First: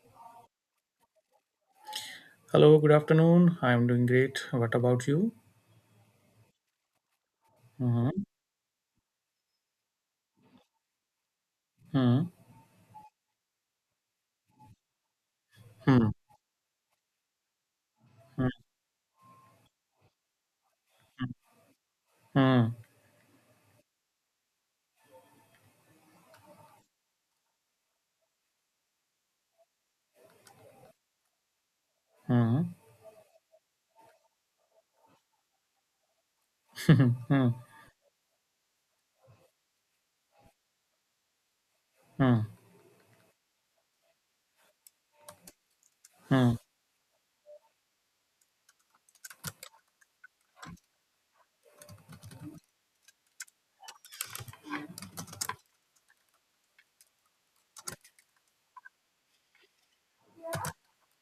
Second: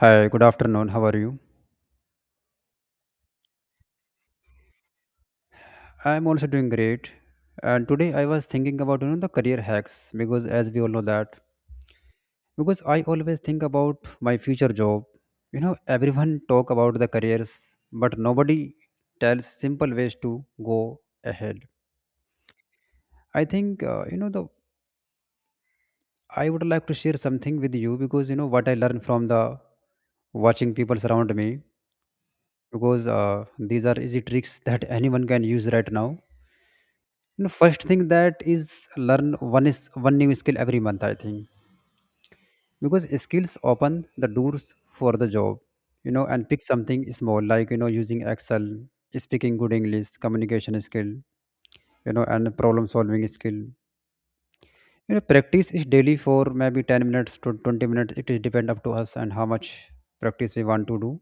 Hi, good afternoon. How are you? Hello, good afternoon. I am doing great. What about you? I'm also doing great. And Hmm. today I was thinking about the career hacks, because as we all know that, Hmm. because I always think about my future job. You know, Hmm. everyone talk about the careers, but Hmm. nobody tells simple ways to go ahead. Hmm. I think you know the I would like to share something with you, because you know what I learned from the watching people around me, Hmm. because these are easy tricks that anyone can use right now. You know, Hmm. first thing that is, learn one new skill every month, I think, Hmm. because skills open the doors for the job. You know, and Hmm. pick something small, like using Excel, speaking good English communication skill, and problem solving skill. Practice is daily for maybe 10 minutes to 20 minutes. It is depend up to us, and how much practice we want to do.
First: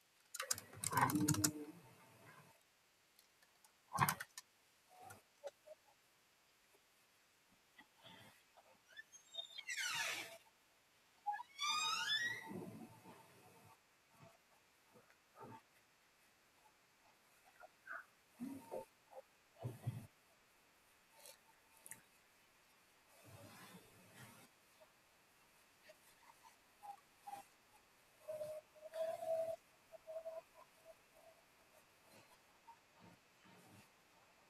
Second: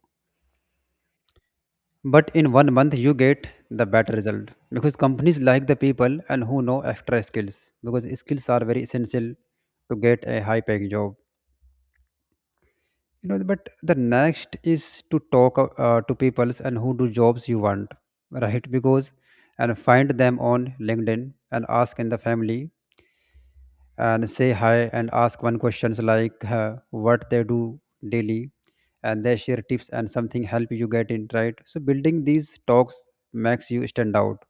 But in 1 month you get the better result, because companies like the people and who know extra skills, because skills are very essential to get a high paying job. You know, but the next is to talk to peoples and who do jobs you want, right? Because and find them on LinkedIn and ask in the family and say hi and ask one questions, like what they do daily. And they share tips and something help you get in, right? So building these talks makes you stand out.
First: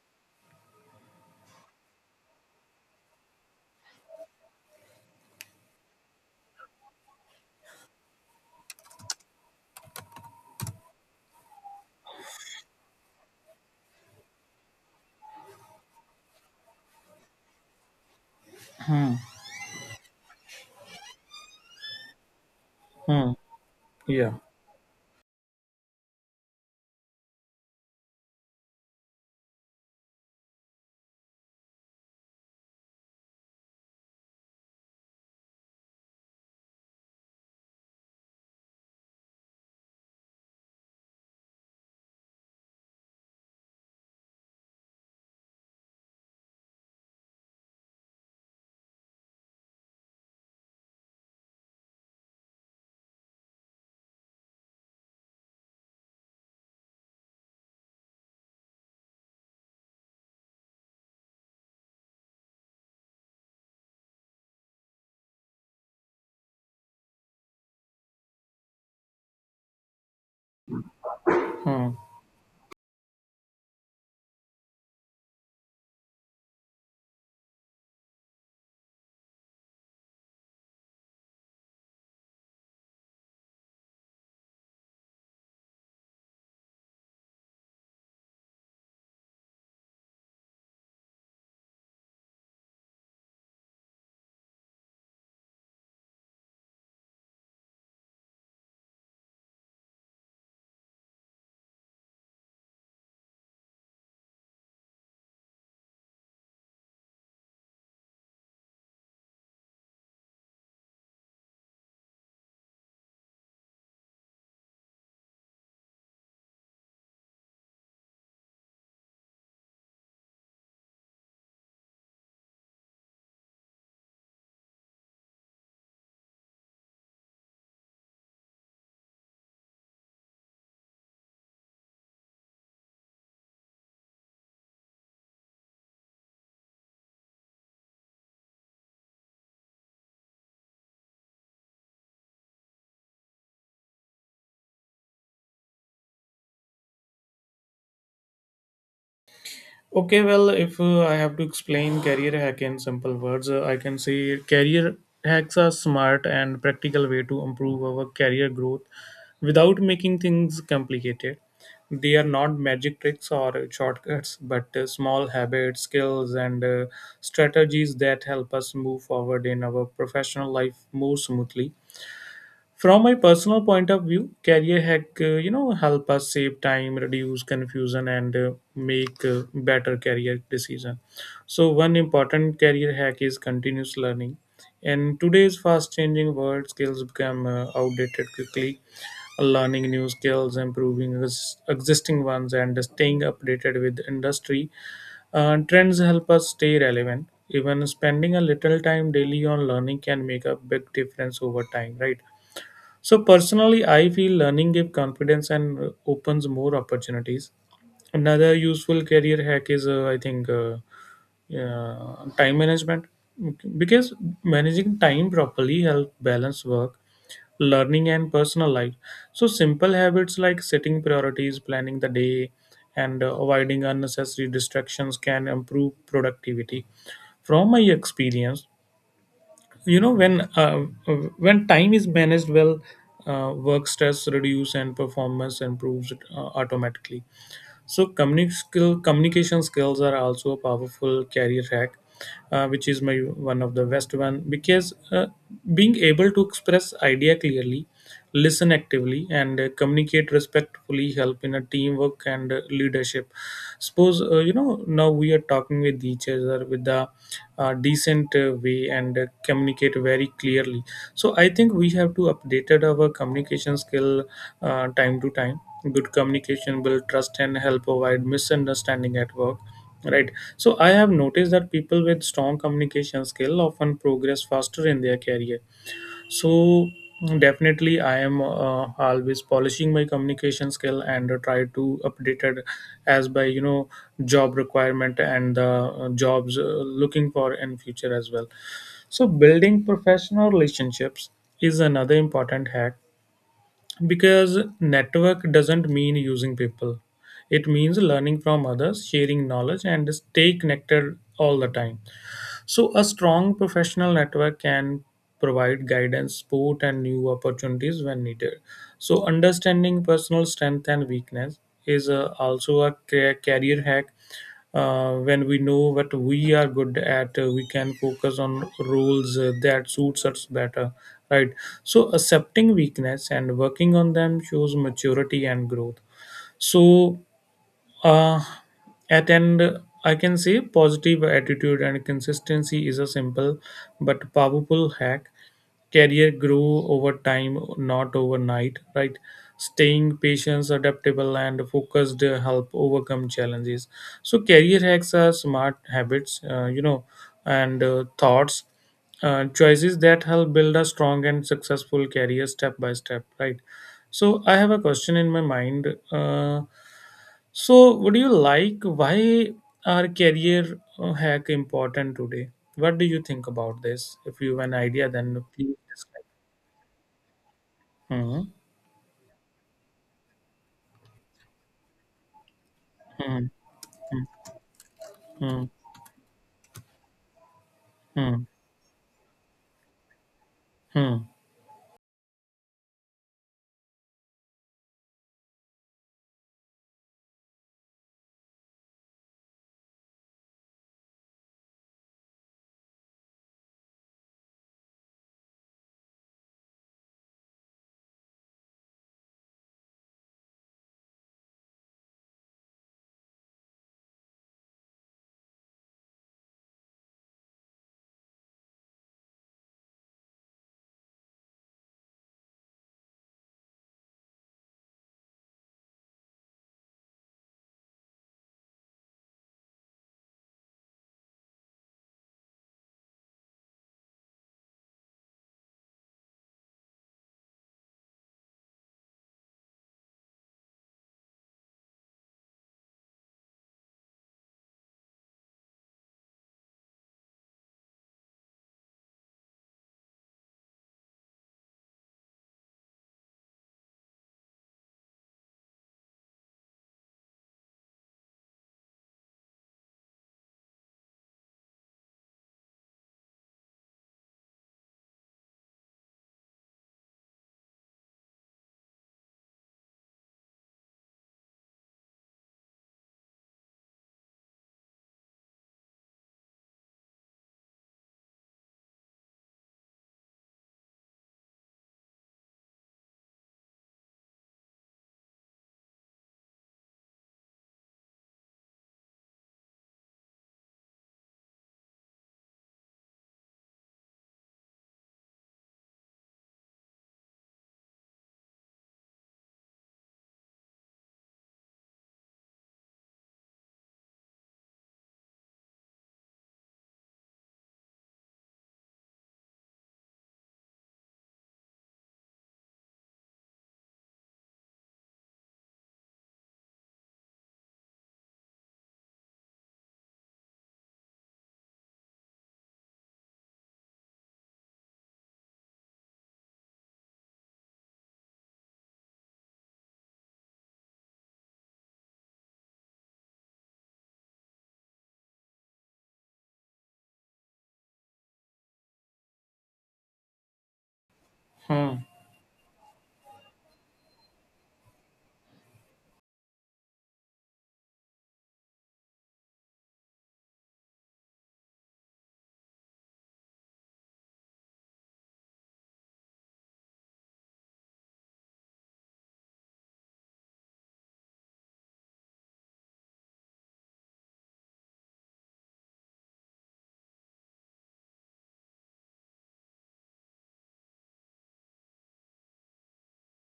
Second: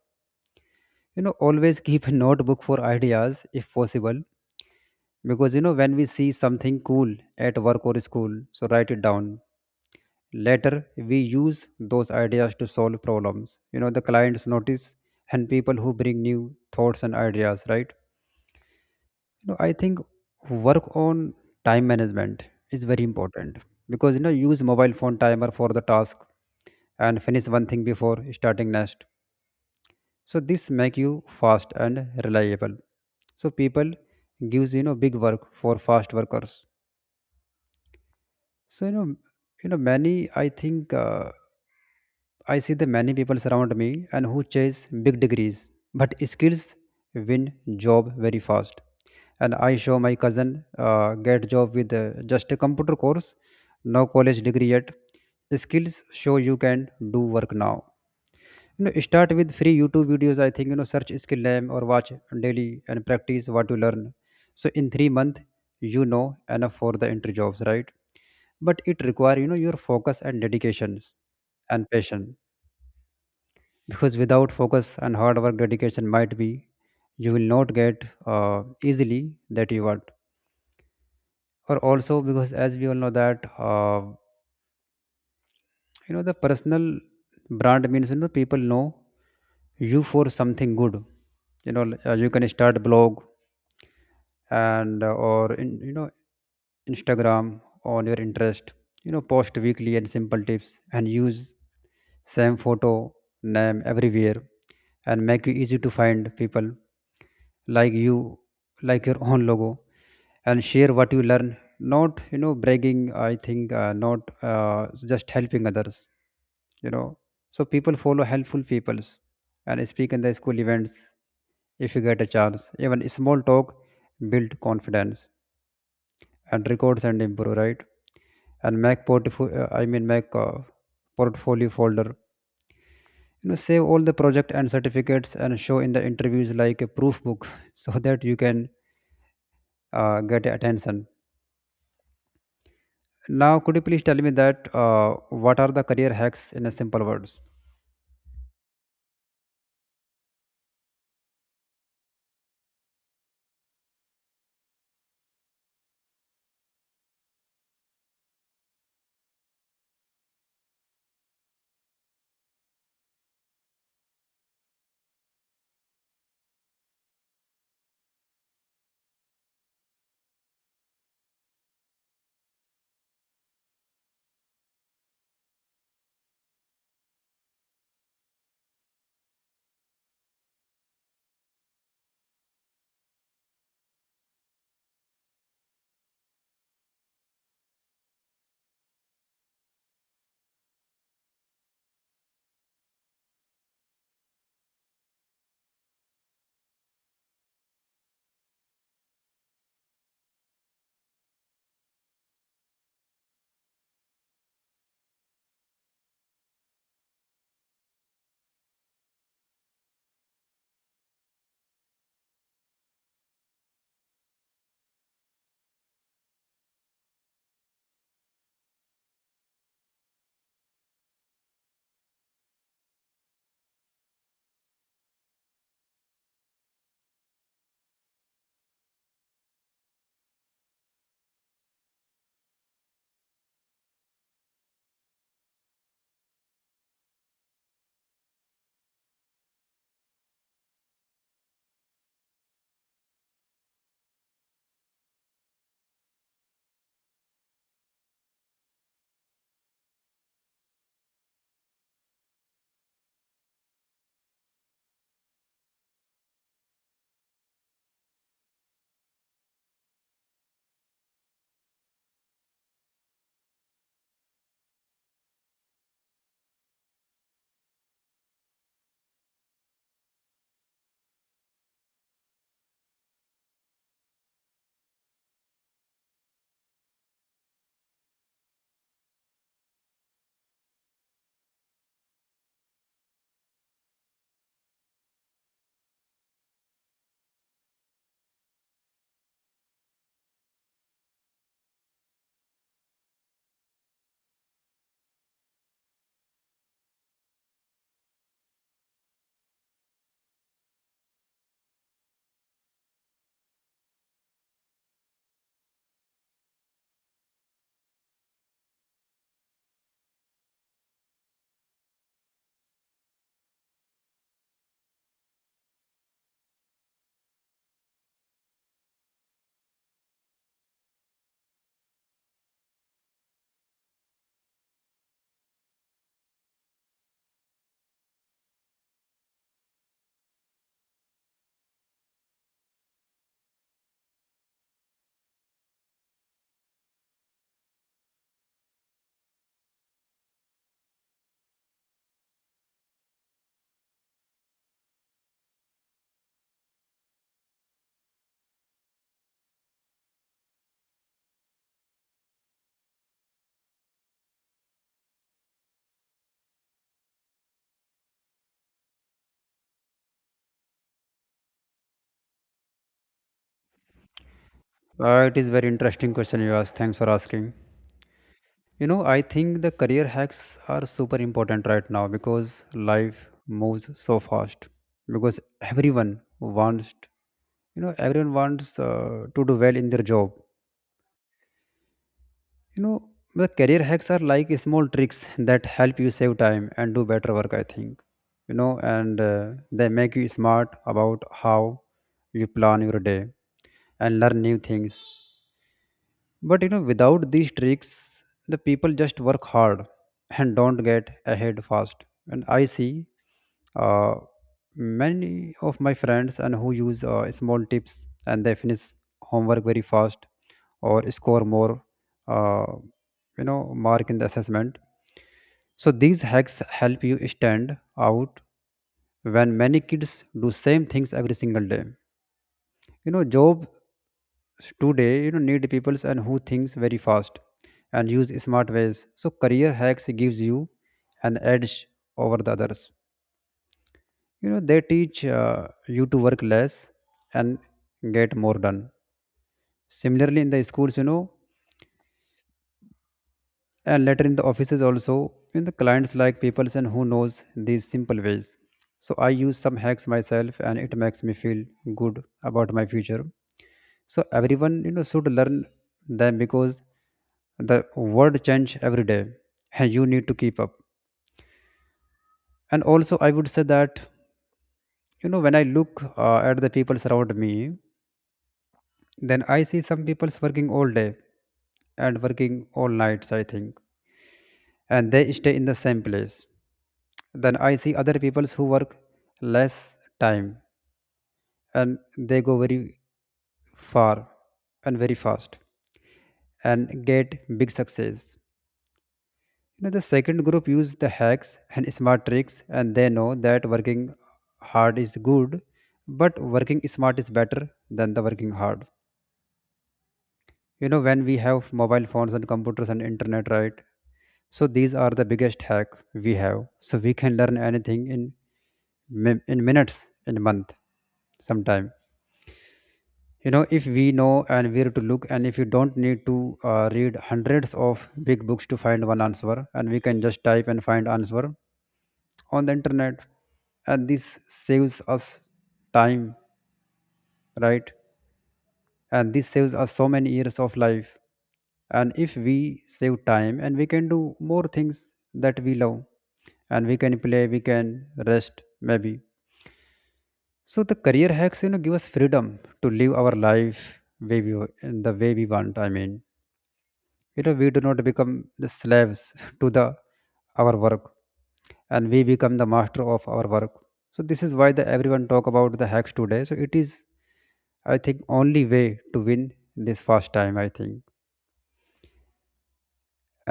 You know, always keep a notebook for ideas if possible, because you know when we see something cool at work or school, so write it down. Later we use those ideas to solve problems. You know, the clients notice, and people who bring new thoughts and ideas, right? Hmm. I think work on time management is very Hmm. important. Because you know Yeah. use mobile phone timer for the task, and finish one thing before starting next. So this make you fast and reliable. So people gives big work for fast workers. So many, I think, I see the many people around me and who chase big degrees, but skills win job very fast. And I show my cousin get job with just a computer course, no college degree yet. The skills show you can do work now. You know, start with free YouTube videos. I think search skill name or watch daily and practice what you learn. So in 3 months, you know enough for the entry jobs, right? But it require your focus and dedications and Hmm. passion, because without focus and hard work, dedication might be, you will not get easily that you want. Or also because as we all know that. You know, the personal brand means, you know, people know you for something good. You know, like, you can start blog and or in you know Instagram on your interest. You know, post weekly and simple tips and use same photo name everywhere, and make it easy to find people like you, like your own logo. And share what you learn, not bragging, I think, not just helping others. You know, so people follow helpful peoples and speak in the school events if you get a chance. Even small talk build confidence and records and improve, right? And make portfolio, I mean, make portfolio folder. You know, save all the project and certificates and show in the interviews like a proof book so that you can get attention. Now, could you please tell me that what are the career hacks in a simple words? Okay, well, if I have to explain career hack in simple words, I can say career hacks are smart and practical way to improve our career growth without making things complicated. They are not magic tricks or shortcuts, but small habits, skills, and strategies that help us move forward in our professional life more smoothly. From my personal point of view, career hack you know help us save time, reduce confusion, and make better career decision. So one important career hack is continuous learning. In today's fast-changing world, skills become outdated quickly. Learning new skills, improving existing ones, and staying updated with industry trends help us stay relevant. Even spending a little time daily on learning can make a big difference over time, right? So personally, I feel learning gives confidence and opens more opportunities. Another useful career hack is, time management because managing time properly helps balance work, learning, and personal life. So simple habits like setting priorities, planning the day, and avoiding unnecessary distractions can improve productivity. From my experience, you know when uh, uh, when time is managed well, work stress reduce and performance improves automatically. So communication skills are also a powerful career hack, which is my one of the best one because being able to express idea clearly, listen actively, and communicate respectfully help in a teamwork and leadership. Suppose you know now we are talking with each other with a decent way and communicate very clearly. So I think we have to updated our communication skill time to time. Good communication build trust and help avoid misunderstanding at work, right? So I have noticed that people with strong communication skill often progress faster in their career. So definitely I am always polishing my communication skill and try to update it as by you know job requirement and the jobs looking for in future as well. So building professional relationships is another important hack because network doesn't mean using people. It means learning from others, sharing knowledge, and stay connected all the time. So a strong professional network can provide guidance, support, and new opportunities when needed. So understanding personal strength and weakness is also a career hack. When we know what we are good at, we can focus on roles that suits us better, right? So accepting weakness and working on them shows maturity and growth. So, uh, at end, I can say positive attitude and consistency is a simple but powerful hack. Career grow over time, not overnight, right? Staying patient, adaptable, and focused help overcome challenges. So career hacks are smart habits, you know, and thoughts, choices that help build a strong and successful career step by step, right? So I have a question in my mind. So would you like, why are career hack important today? What do you think about this? If you have an idea, It then is very please interesting describe. question you asked. Thanks for asking. Hmm. You know, I think the career hacks are super important right now because life Hmm. moves so fast. Because Hmm. everyone wants, you know, everyone Hmm. wants to do well in their job. Hmm. You know, the career hacks are like small tricks that help you save time and do better work, I think. You know, and they make you smart about how you plan your day and learn new things. But you know, without these tricks, the people just work hard and don't get ahead fast. And I see uh, many of my friends and who use small tips, and they finish homework very fast or score more, uh, mark in the assessment. So these hacks help you stand out when many kids do same things every single day. You know, job today you know need peoples and who thinks very fast and use smart ways. So career hacks gives you an edge over the others. You know, they teach you to work less and get more done. Similarly in the schools, you know, and later in the offices also, in the clients, like peoples and who knows these simple ways. So I use some hacks myself, and it makes me feel good about my future. So everyone, you know, should learn them, because the world change every day, and you need to keep up. And also I would say that, you know, when I look at the people around me, then I see some people's working all day, and working all nights, I think, and they stay in the same place. Then I see other peoples who work less time, and they go very far and very fast and get big success. You know, the second group use the hacks and smart tricks, and they know that working hard is good, but working smart is better than the working hard. You know, when we have mobile phones and computers and internet, right? So these are the biggest hack we have. So we can learn anything in minutes, in a month, sometime. You know, if we know and where to look, and if you don't need to read hundreds of big books to find one answer, and we can just type and find answer on the internet. And this saves us time, right? And this saves us so many years of life. Hmm. Hmm. And if we save time, and we can do more things that we love, and we can play, we can rest maybe. So the career hacks, you know, give us freedom to live our life way we, in the way we want, I mean. You know, we do not become the slaves to the our work, and we become the master of our work. So this is why the everyone talk about the hacks today. So it is, I think, only way to win this first time, I think.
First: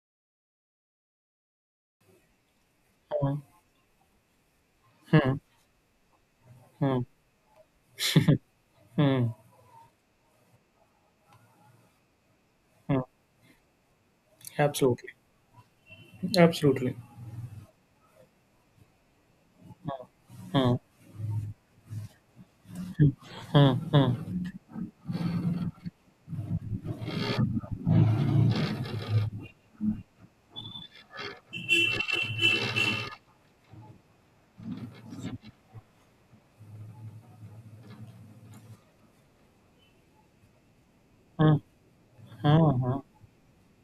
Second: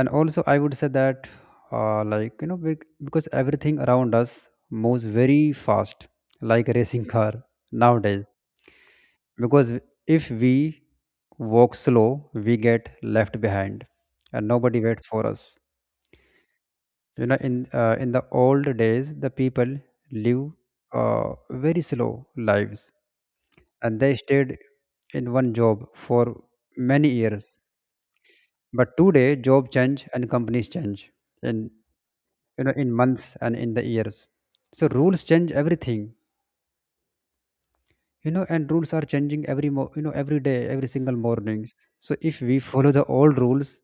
And also I would say that like you know because Hmm. everything around us moves Hmm. very fast, like a Hmm. racing car nowadays. Hmm. Because if we walk slow, we get Hmm. left behind, and nobody waits Absolutely. for us. Absolutely. You know, in the old days the people live Hmm. Hmm. uh, very slow lives, Hmm. Hmm. and they Hmm. stayed in one job for many years. But today job change and companies change in, you know, in months and in the years. So rules change everything. You know, and rules are changing every you know every day, every single Hmm. mornings. So if we follow Hmm. the old rules,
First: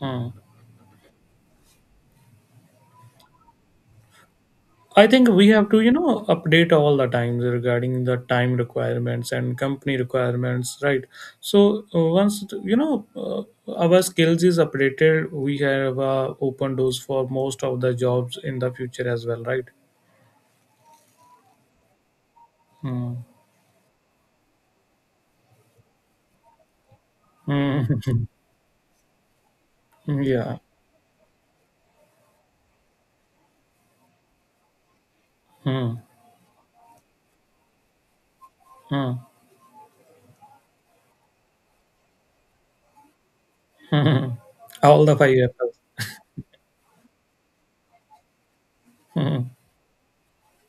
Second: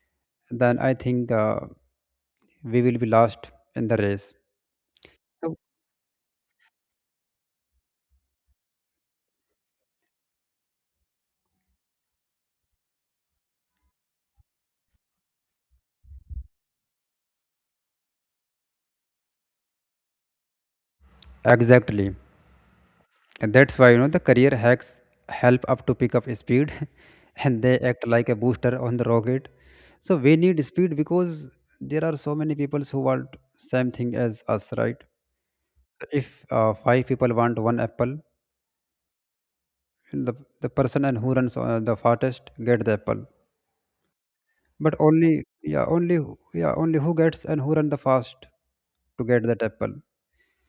Hmm. then I think we will be lost in the race. I think we So have to, you know, update all the times regarding the time requirements and company requirements, right? So once you know, our skills is updated, we have open doors for most of the jobs in the future as well, right? exactly. Hmm. And that's why you know the career hacks help up to pick up speed and they Hmm. act like a booster on the rocket. So we Yeah. need speed because there are so many people who want same thing as us, right? Hmm. So if five people want one apple, Hmm. the, the person and who runs the fastest get the apple. Hmm. But All the five only, apples. yeah, only yeah, only who gets and who run the fast to Hmm. get that apple,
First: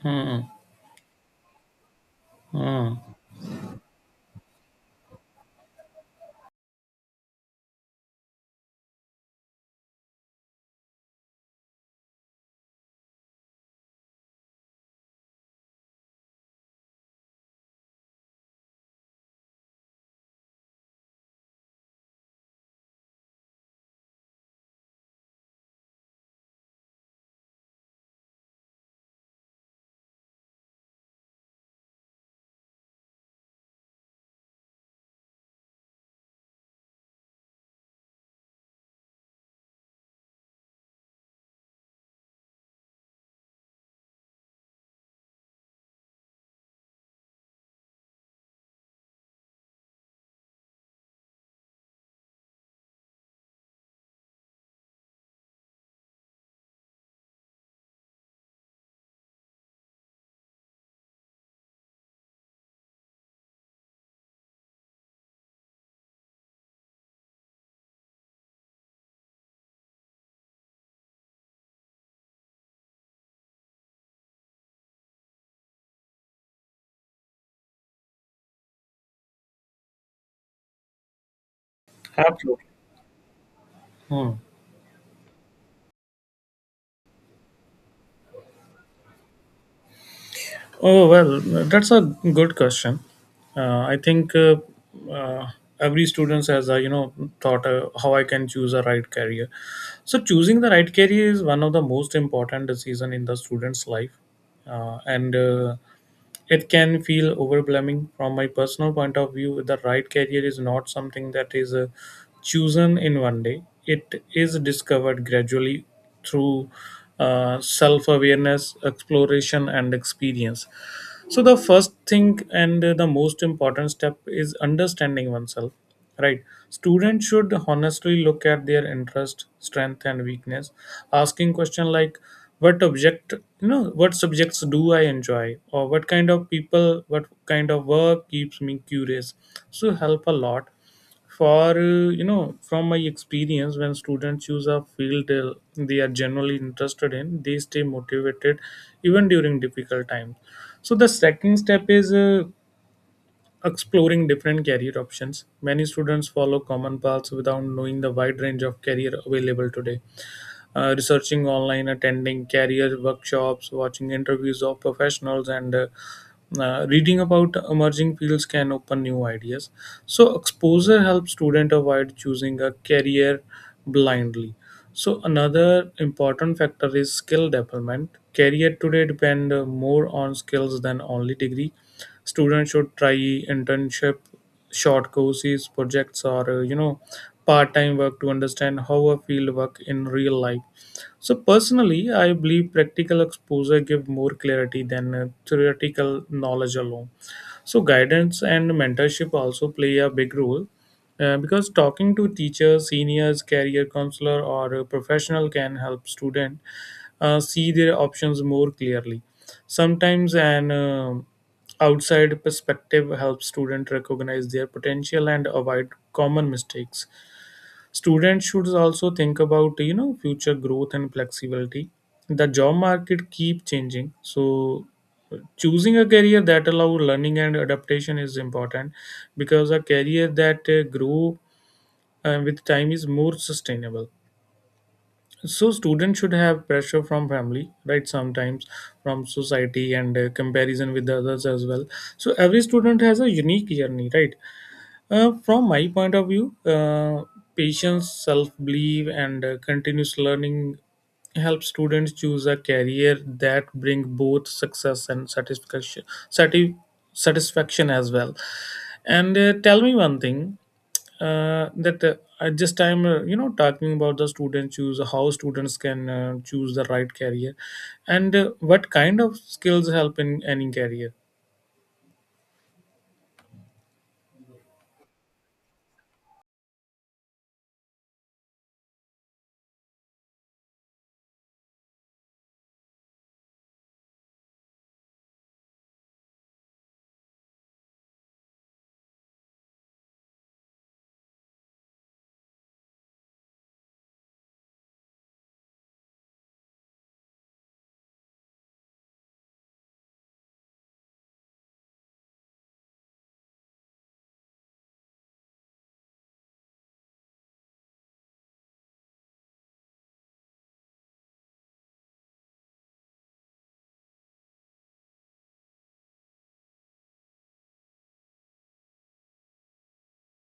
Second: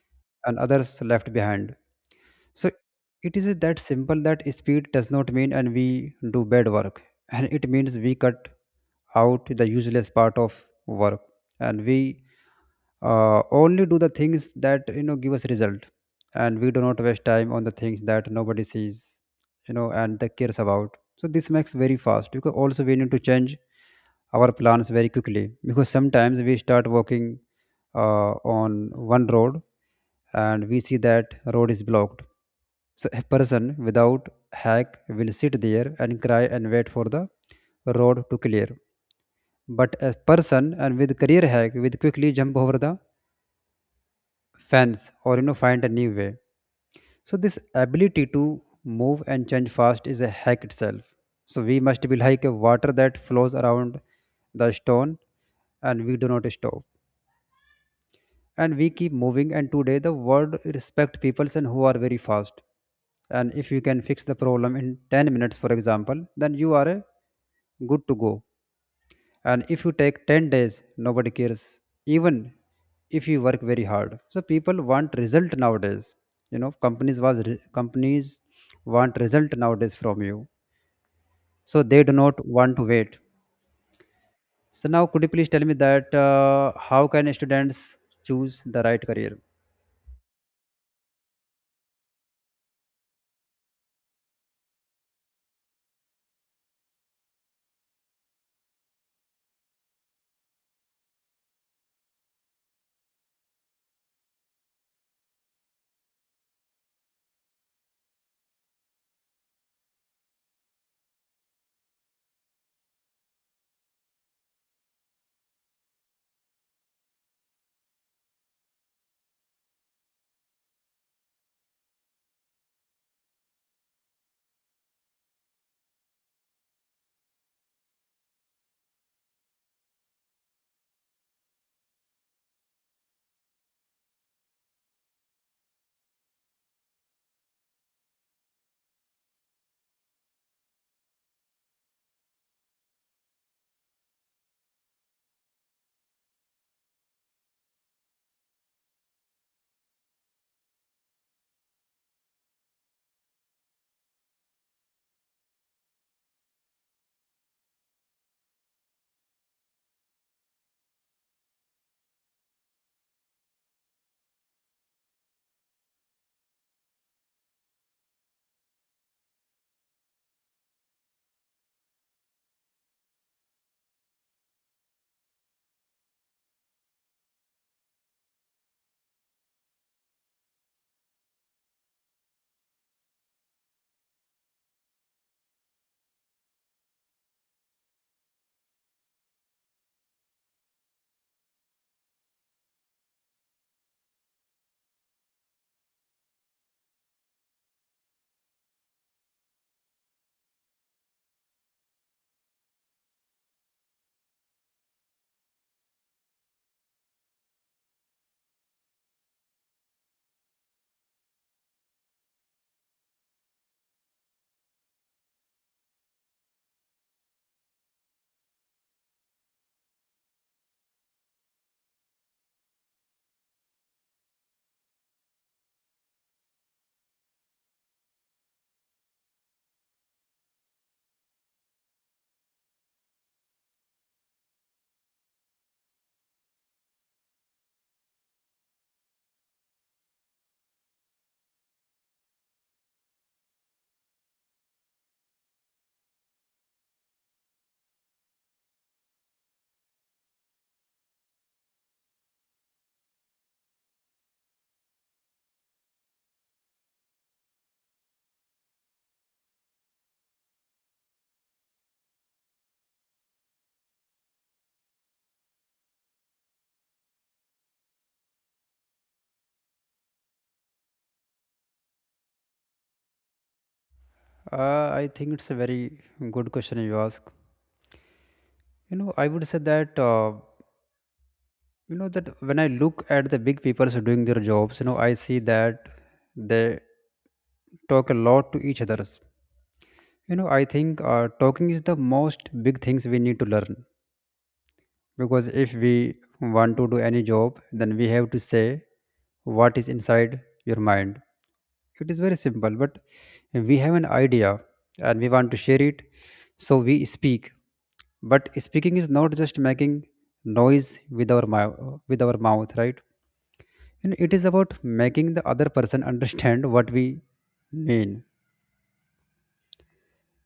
Hmm. and others left behind. So Hmm. it is that simple, that speed does not mean and we do bad work, and it means we cut out the useless part of work, and we only do the things that you know give us result, and we do not waste time on the things that nobody sees, you know, and that cares about. So this makes very fast, because also we need to change our plans very quickly, because sometimes we start working uh, on one road, and we see that road is blocked. So a person without hack will sit there and cry and wait for the road to clear. But a person and with career hack will quickly jump over the fence, or you know find a new way. So this ability to move and change fast is a hack itself. So we must be like a water that flows around the stone, and we do not stop. And we keep moving, and today the world respect people and who are very fast. And if you can fix the problem in 10 minutes, for example, then you are good to go, and if you take 10 days nobody cares, even if you work very hard. So people want result nowadays. You know, companies want result nowadays from you, so they do not Absolutely. want to wait. Hmm. So now, could you please tell me that how can students choose the right career? Oh, well, that's a good question. I think uh, every student has, you know, thought how I can choose a right career. So choosing the right career is one of the most important decision in the student's life. And It can feel overwhelming. From my personal point of view, the right career is not something that is chosen in one day. It is discovered gradually through self awareness, exploration, and experience. So the first thing and the most important step is understanding oneself, right? Students should honestly look at their interest, strength, and weakness, asking question like, "What object, you know, what subjects do I enjoy, or what kind of people, what kind of work keeps me curious?" So help a lot for you know, from my experience, when students choose a field they are generally interested in, they stay motivated even during difficult times. So the second step is exploring different career options. Many students follow common paths without knowing the wide range of career available today. Researching online, attending career workshops, watching interviews of professionals, and reading about emerging fields can open new ideas. So exposure helps student avoid choosing a career blindly. So another important factor is skill development. Career today depend more on skills than only degree. Students should try internship, short courses, projects, or you know, part-time work to understand how a field work in real life. So personally, I believe practical exposure give more clarity than theoretical knowledge alone. So guidance and mentorship also play a big role because talking to teachers, seniors, career counselor, or a professional can help student see their options more clearly. Sometimes an outside perspective helps student recognize their potential and avoid common mistakes. Students should also think about you know future growth and flexibility. The job market keep changing, so choosing a career that allow learning and adaptation is important because a career that grow with time is more sustainable. So students should have pressure from family, right? Sometimes from society and comparison with the others as well. So every student has a unique journey, right? From my point of view, patience, self belief, and continuous learning help students choose a career that bring both success and satisfaction, sati- satisfaction as well. And tell me one thing that at this time, you know, talking about the student choose how students can choose the right career, and what kind of skills help in any career. I think it's a very good question you ask. You know, I would say that you know that when I look at the big people doing their jobs, you know, I see that they talk a lot to each others. You know, I think talking is the most big things we need to learn, because if we want to do any job, then we have to say what is inside your mind. It is very simple, but we have an idea and we want to share it, so we speak. But speaking is not just making noise with our mouth, with our mouth, right, and it is about making the other person understand what we mean.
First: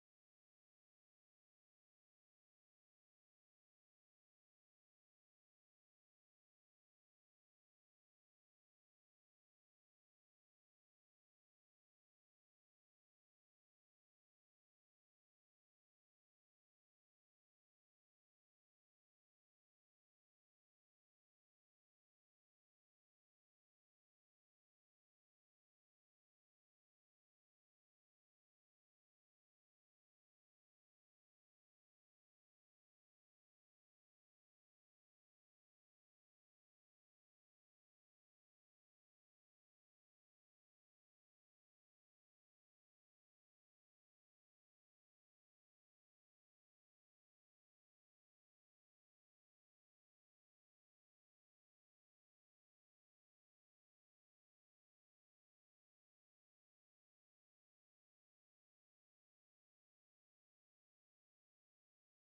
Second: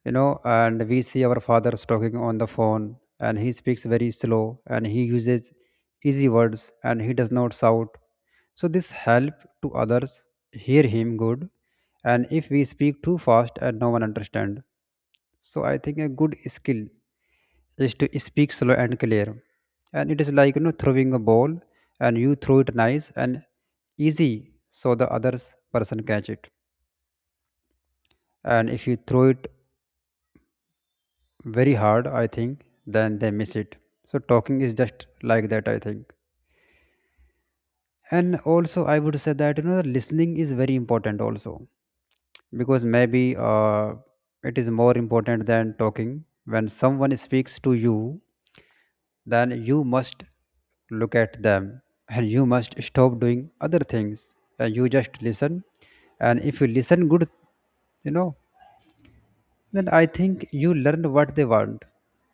You know, and we see our fathers talking on the phone, and he speaks very slow and he uses easy words and he does not shout, so this help to others hear him good. And if we speak too fast and no one understand, so I think a good skill is to speak slow and clear. And it is like, you know, throwing a ball, and you throw it nice and easy, so the others person catch it. And if you throw it very hard, I think, then they miss it. So talking is just like that, I think. And also, I would say that, you know, the listening is very important also, because maybe it is more important than talking. When someone speaks to you, then you must look at them, and you must stop doing other things, and you just listen. And if you listen good, you know, then I think you learn what they want.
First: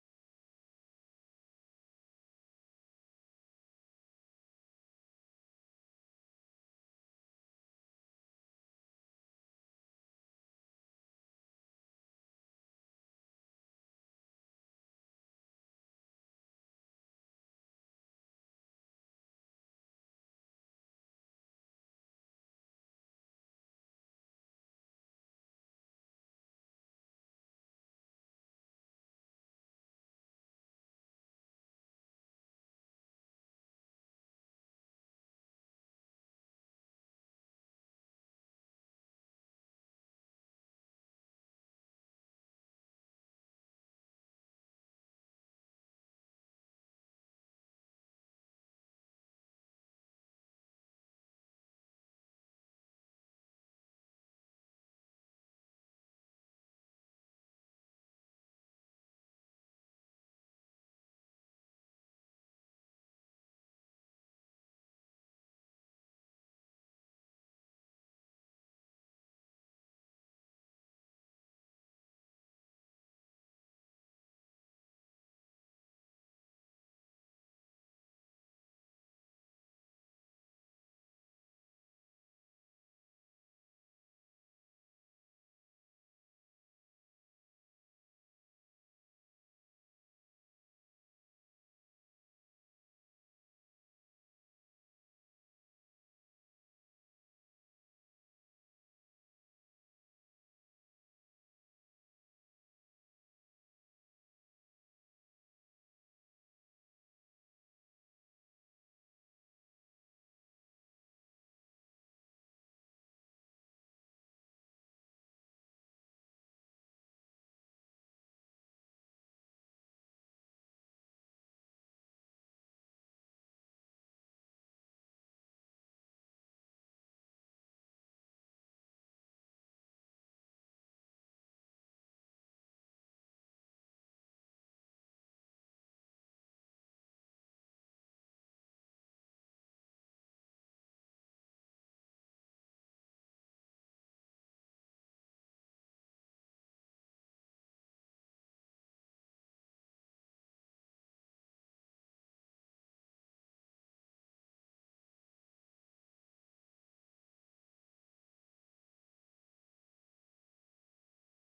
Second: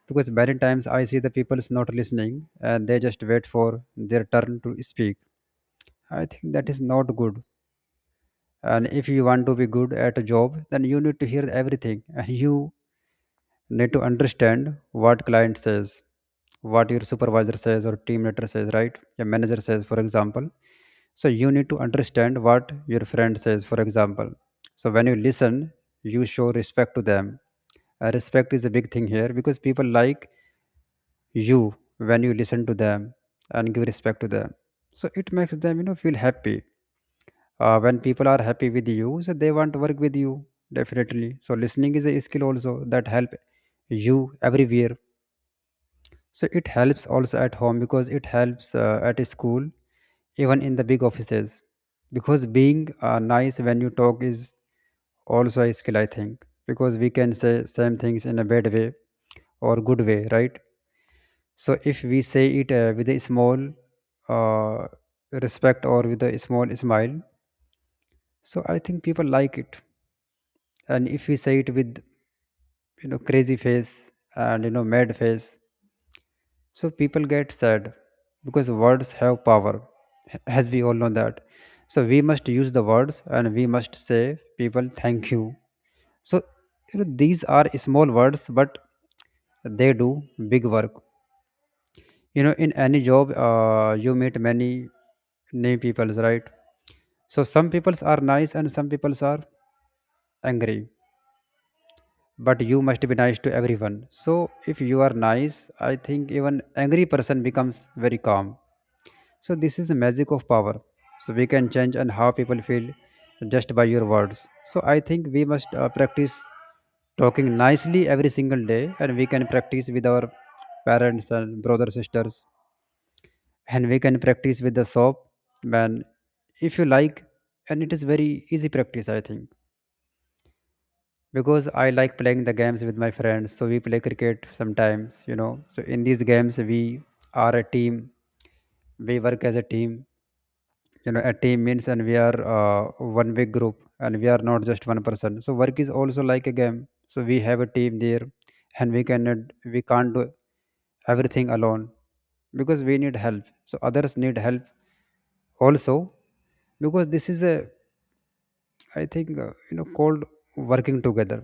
Because many times I see the people is not listening, and they just wait for their turn to speak. I think that is not good. And if you want to be good at a job, then you need to hear everything, and you need to understand what client says, what your supervisor says or team leader says, right? Your manager says, for example. So you need to understand what your friend says, for example. So when you listen, you show respect to them. Respect is a big thing here, because people like you when you listen to them and give respect to them. So it makes them, you know, feel happy. When people are happy with you, so they want to work with you definitely. So listening is a skill also that help you everywhere. So it helps also at home, because it helps at school, even in the big offices. Because being nice when you talk is also a skill, I think. Because we can say same things in a bad way or good way, right? So if we say it with a small uh, respect, or with a small smile, so I think people like it. And if we say it with, you know, crazy face and, you know, mad face, so people get sad, because words have power, as we all know that. So we must use the words, and we must say people thank you. So, you know, these are small words, but they do big work. You know, in any job you meet many new peoples, right? So some peoples are nice and some peoples are angry, but you must be nice to everyone. So if you are nice, I think even angry person becomes very calm. So this is the magic of power. So we can change and how people feel just by your words. So I think we must practice talking nicely every single day, and we can practice with our parents and brothers sisters, and we can practice with the soap man, if you like. And it is very easy practice, I think. Because I like playing the games with my friends, so we play cricket sometimes, you know. So in these games we are a team. We work as a team. You know, a team means and we are one big group and we are not just one person. So work is also like a game, so we have a team there, and we can't do everything alone, because we need help, so others need help also. Because this is a, I think, you know, called working together.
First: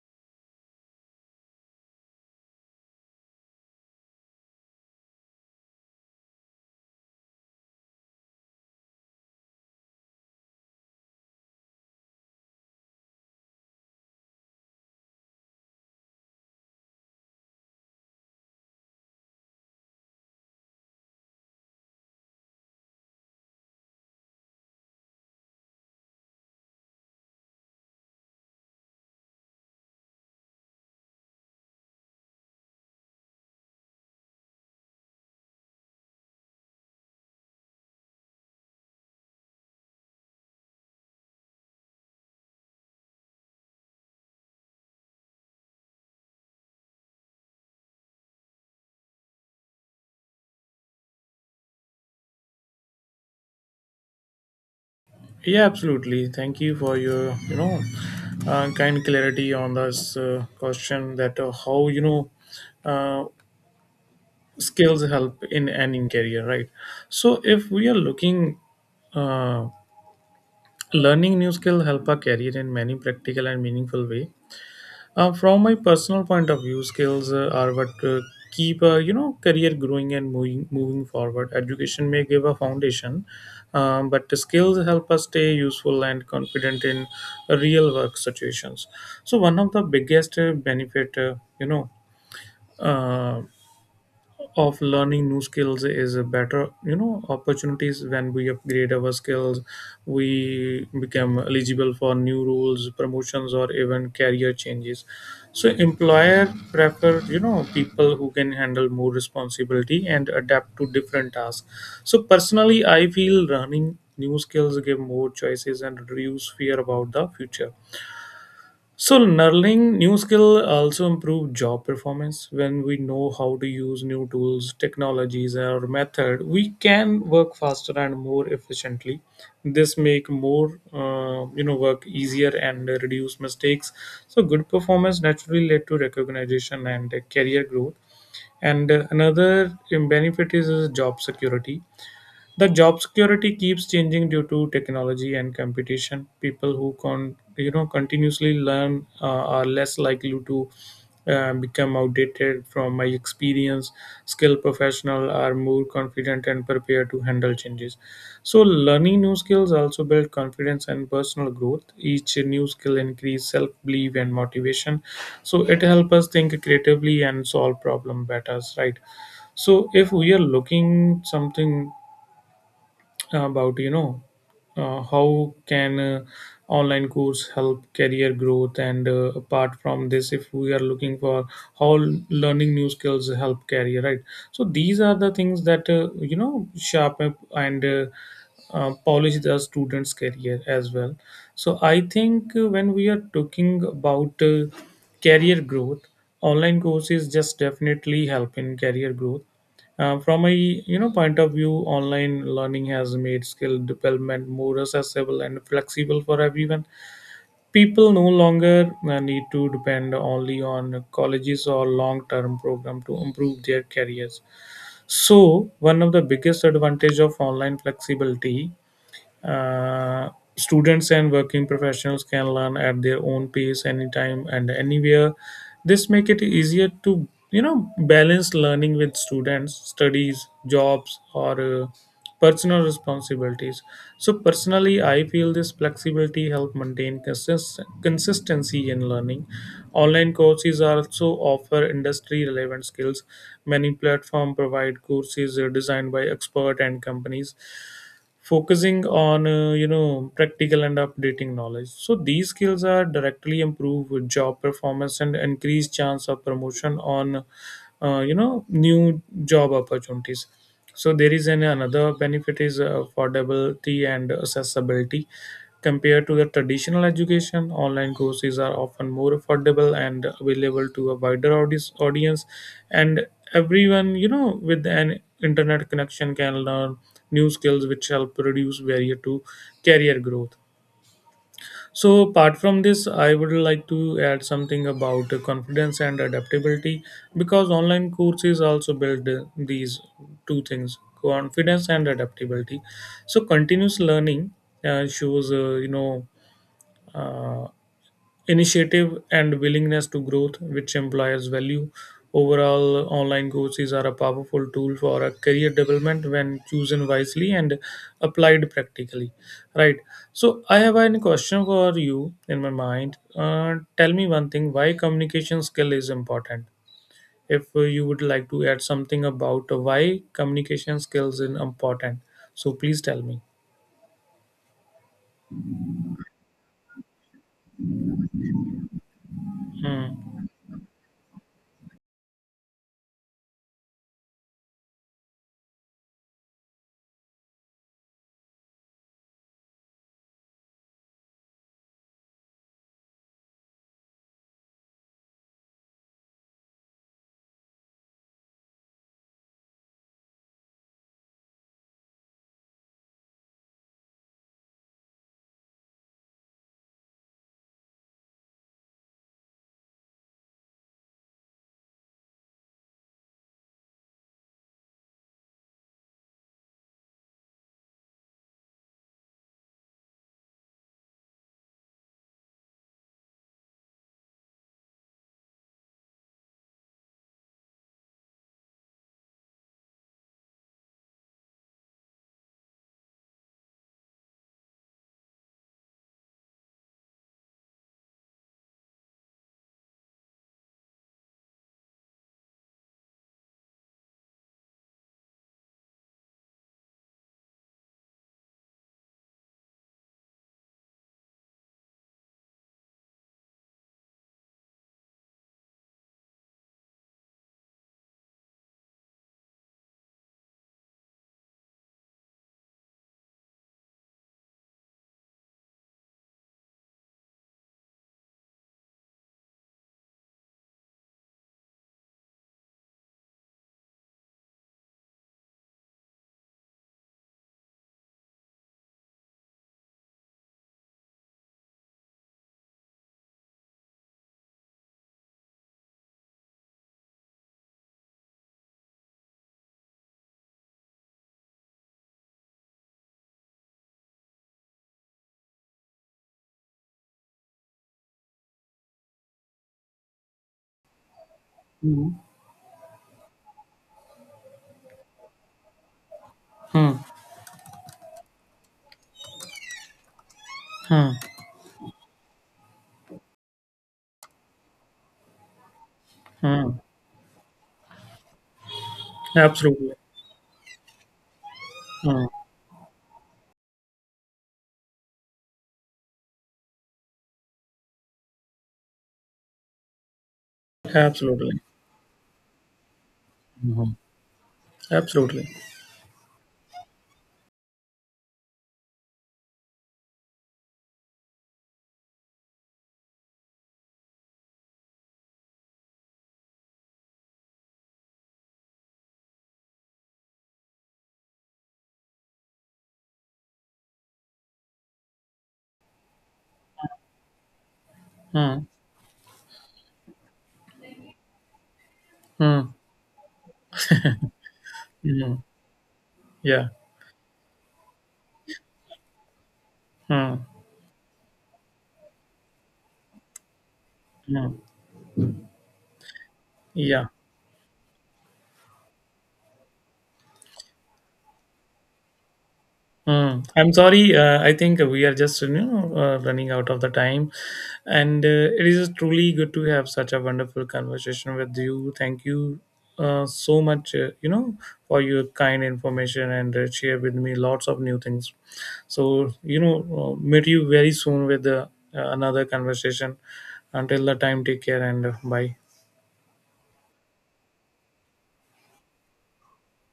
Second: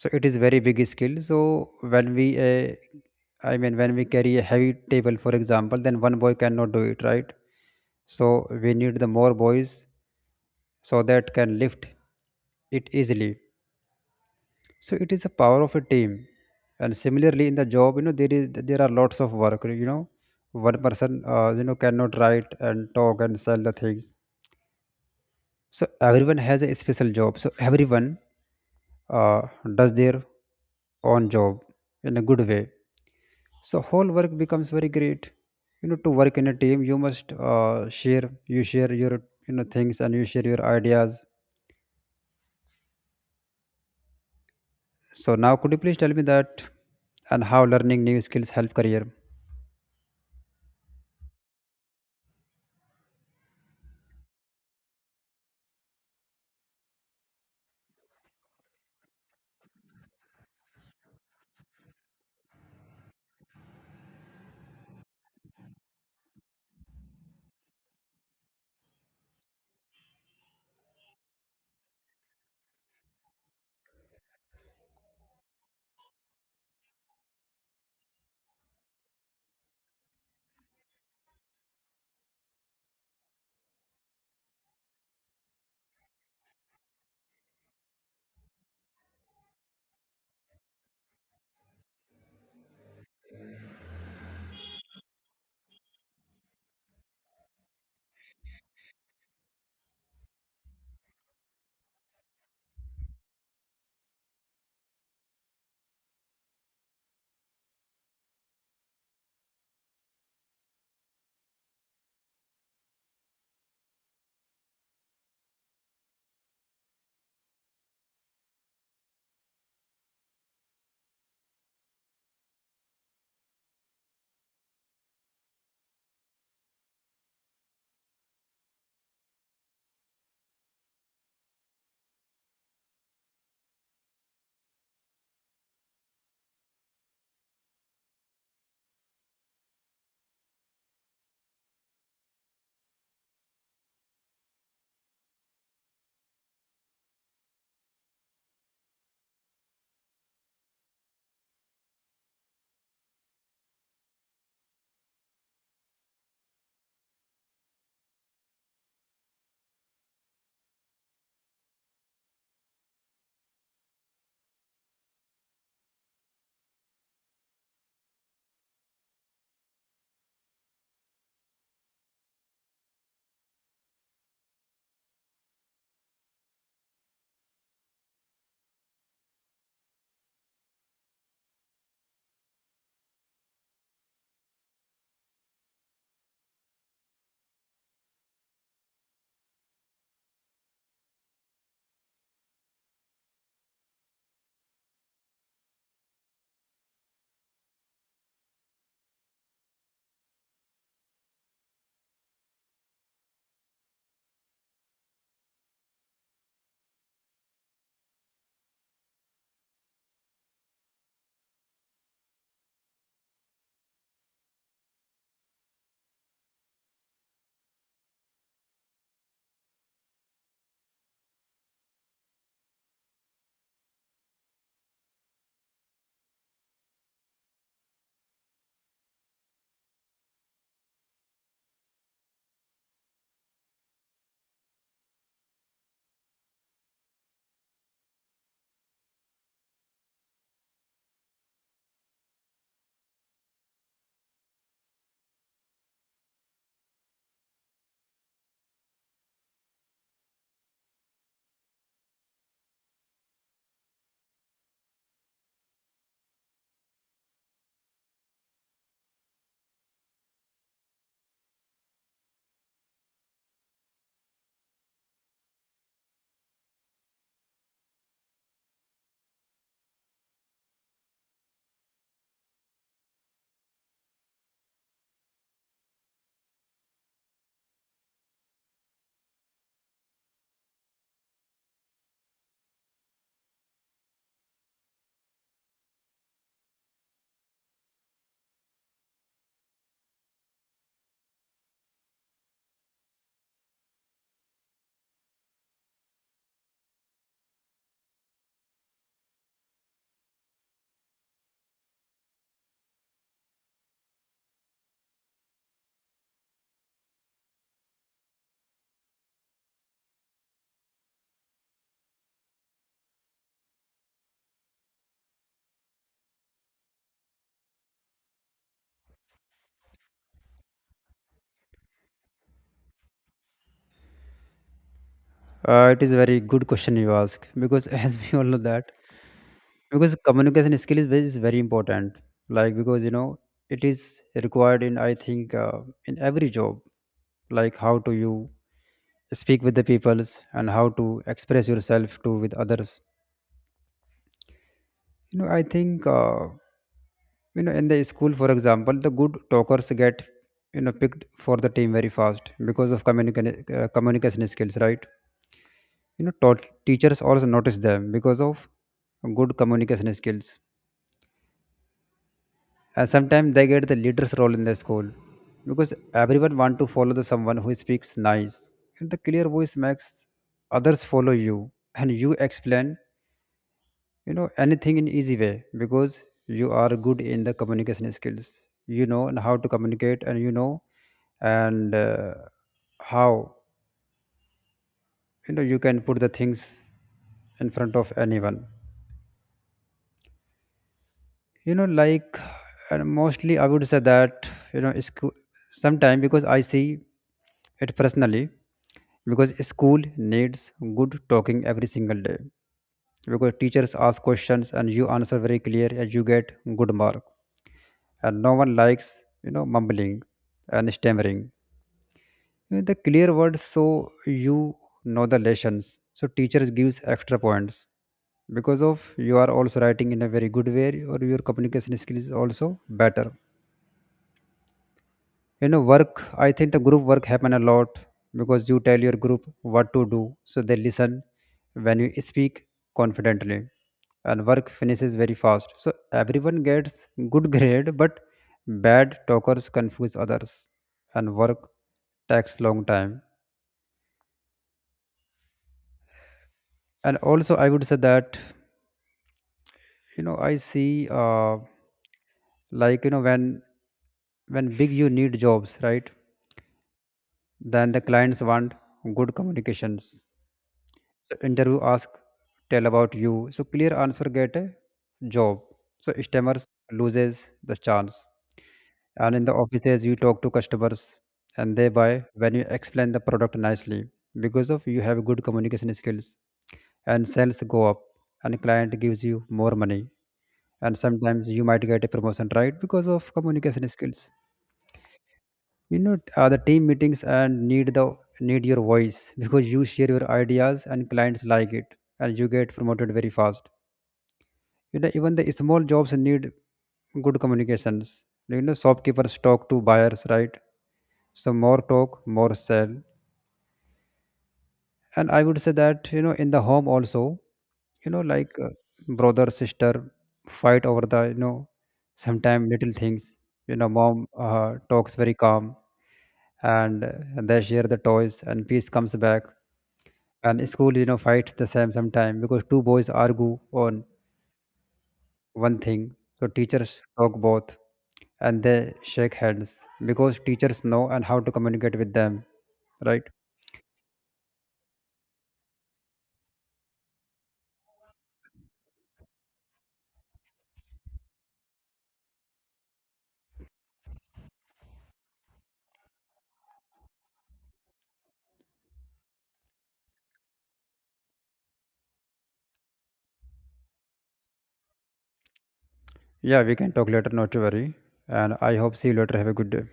So it is very big skill. So when we I mean, when we carry a heavy table, for example, then one boy cannot do it, right? So we need the more boys so that can lift it easily. So it is the power of a team. And similarly in the job, you know, there are lots of work, you know, one person you know cannot write and talk and sell the things. So everyone has a special job. So everyone uh, does their own job in a good way. So whole work becomes very great. You know, to work in a team, you must share. You share your, you know, things and you share your ideas. So now, could you please tell me that and how learning new skills help career? Yeah, absolutely. Thank you for your, you know, kind clarity on this question that how, you know, uh, skills help in any career, right? So if we are looking, uh, learning new skill help our career in many practical and meaningful way. From my personal point of view, skills are what keep you know career growing and moving forward. Education may give a foundation, but the skills help us stay useful and confident in real work situations. So one of the biggest benefit you know uh, of learning new skills is a better you know opportunities. When we upgrade our skills, we become eligible for new roles, promotions, or even career changes. So employer prefer you know people who can handle more responsibility and adapt to different tasks. So personally, I feel learning new skills give more choices and reduce fear about the future. So learning new skill also improve job performance. When we know how to use new tools, technologies or method, we can work faster and more efficiently. This make more you know work easier and reduce mistakes. So good performance naturally led to recognition and career growth. And another benefit is job security. The job security keeps changing due to technology and competition. People who con you know continuously learn are less likely to become outdated. From my experience, skilled professionals are more confident and prepared to handle changes. So learning new skills also build confidence and personal growth. Each new skill increase self belief and motivation. So it helps us think creatively and solve problem better. Right. So if we are looking something about you know how can online course help career growth, and apart from this, if we are looking for how learning new skills help career, right? So these are the things that you know sharpen and polish the student's career as well. So I think when we are talking about career growth, online courses just definitely help in career growth. From a you know point of view, online learning has made skill development more accessible and flexible for everyone. People no longer need to depend only on colleges or long-term program to improve their careers. So one of the biggest advantage of online flexibility, uh, students and working professionals can learn at their own pace, anytime and anywhere. This make it easier to you know balance learning with students, studies, jobs, or personal responsibilities. So personally, I feel this flexibility help maintain consistency in learning. Online courses also offer industry-relevant skills. Many platforms provide courses designed by expert and companies, focusing on you know practical and updating knowledge. So these skills are directly improve job performance and increase chance of promotion on you know new job opportunities. So there is an another benefit is affordability and accessibility. Compared to the traditional education, online courses are often more affordable and available to a wider audience, and everyone, you know, with an internet connection can learn new skills, which help reduce barrier to career growth. So, apart from this, I would like to add something about confidence and adaptability because online courses also build these two things, confidence and adaptability. So continuous learning shows, you know, uh, initiative and willingness to growth, which employers value. Overall, online courses are a powerful tool for a career development when chosen wisely and applied practically. Right. So I have a question for you in my mind. Tell me one thing: why communication skill is important? If you would like to add something about why communication skills is important, so please tell me. It is a very good question you ask because as we all know that because Hmm. communication skill is, is very important, like, because you know it is required in, I think, in every job. Like how to you speak with the peoples, and how to express yourself to with others. You know I think you know in the school, for example, the good talkers get, you know, picked for the team very fast because of communication communication skills, right? You know, teachers also notice them because of good communication skills. Sometimes they get the leader's role in the school, because everyone want to follow the someone who speaks nice, and the clear voice makes others follow you. And you explain, you know, anything in easy way, because you are good in the communication skills, you know, and how to communicate, and you know, and how, you know, you can put the things in front of anyone, you know, like. And mostly I would say that, you know, school sometime, because I see it personally, because school needs good talking every single day, because teachers ask questions and you answer very clear and you get good mark. And no one likes, you know, mumbling and stammering. You know, the clear words, so you know the lessons, so teachers gives extra points because of you are also writing in a very good way, or your communication skills is also better. You know, work, I think the group work happen a lot, because you tell your group what to do, so they listen when you speak confidently, and work finishes very fast, so everyone gets good grade. But bad talkers confuse others, and work takes long time. And also I would say that, you know, I see Hmm. like, you know, when big you need jobs, right? Hmm. Then the clients want good communications. Hmm. So interview ask, tell about you. So clear answer get a job. So stammers Hmm. loses the chance. And in the Absolutely. offices you talk to customers, and they buy when you explain the product nicely, because of you have good communication skills, and sales go up, and client gives you more money, and sometimes Absolutely. you might get a promotion, right, because of communication Mhm. skills. Absolutely. You know, the team meetings and need your voice, because you share your ideas and clients like it, and you get promoted very fast. You know, even the small jobs need good communications. You know, shopkeepers talk to buyers, right? So more talk, more sell. And I would say that, you know, in the home also, you know, like, Mm. Brother sister fight over the, you know, sometime Mm. little things. You know, mom talks very Mhm. calm Yeah. and they share the toys and peace comes back. Mm. And school, you know, fights the same sometime, because two boys argue on Mm. one thing, so teachers Yeah. talk both, and they shake hands, because teachers know and how to communicate with them, right? Mm. I'm sorry. I think we are just you know running out of the time, and it is truly good to have such a wonderful conversation with you. Thank you so much. You know, for your kind information and share with me lots of new things. So you know meet you very soon with another conversation. Until the time, take care and bye. Yeah, we can talk later, not to worry. And I hope see you later. Have a good day.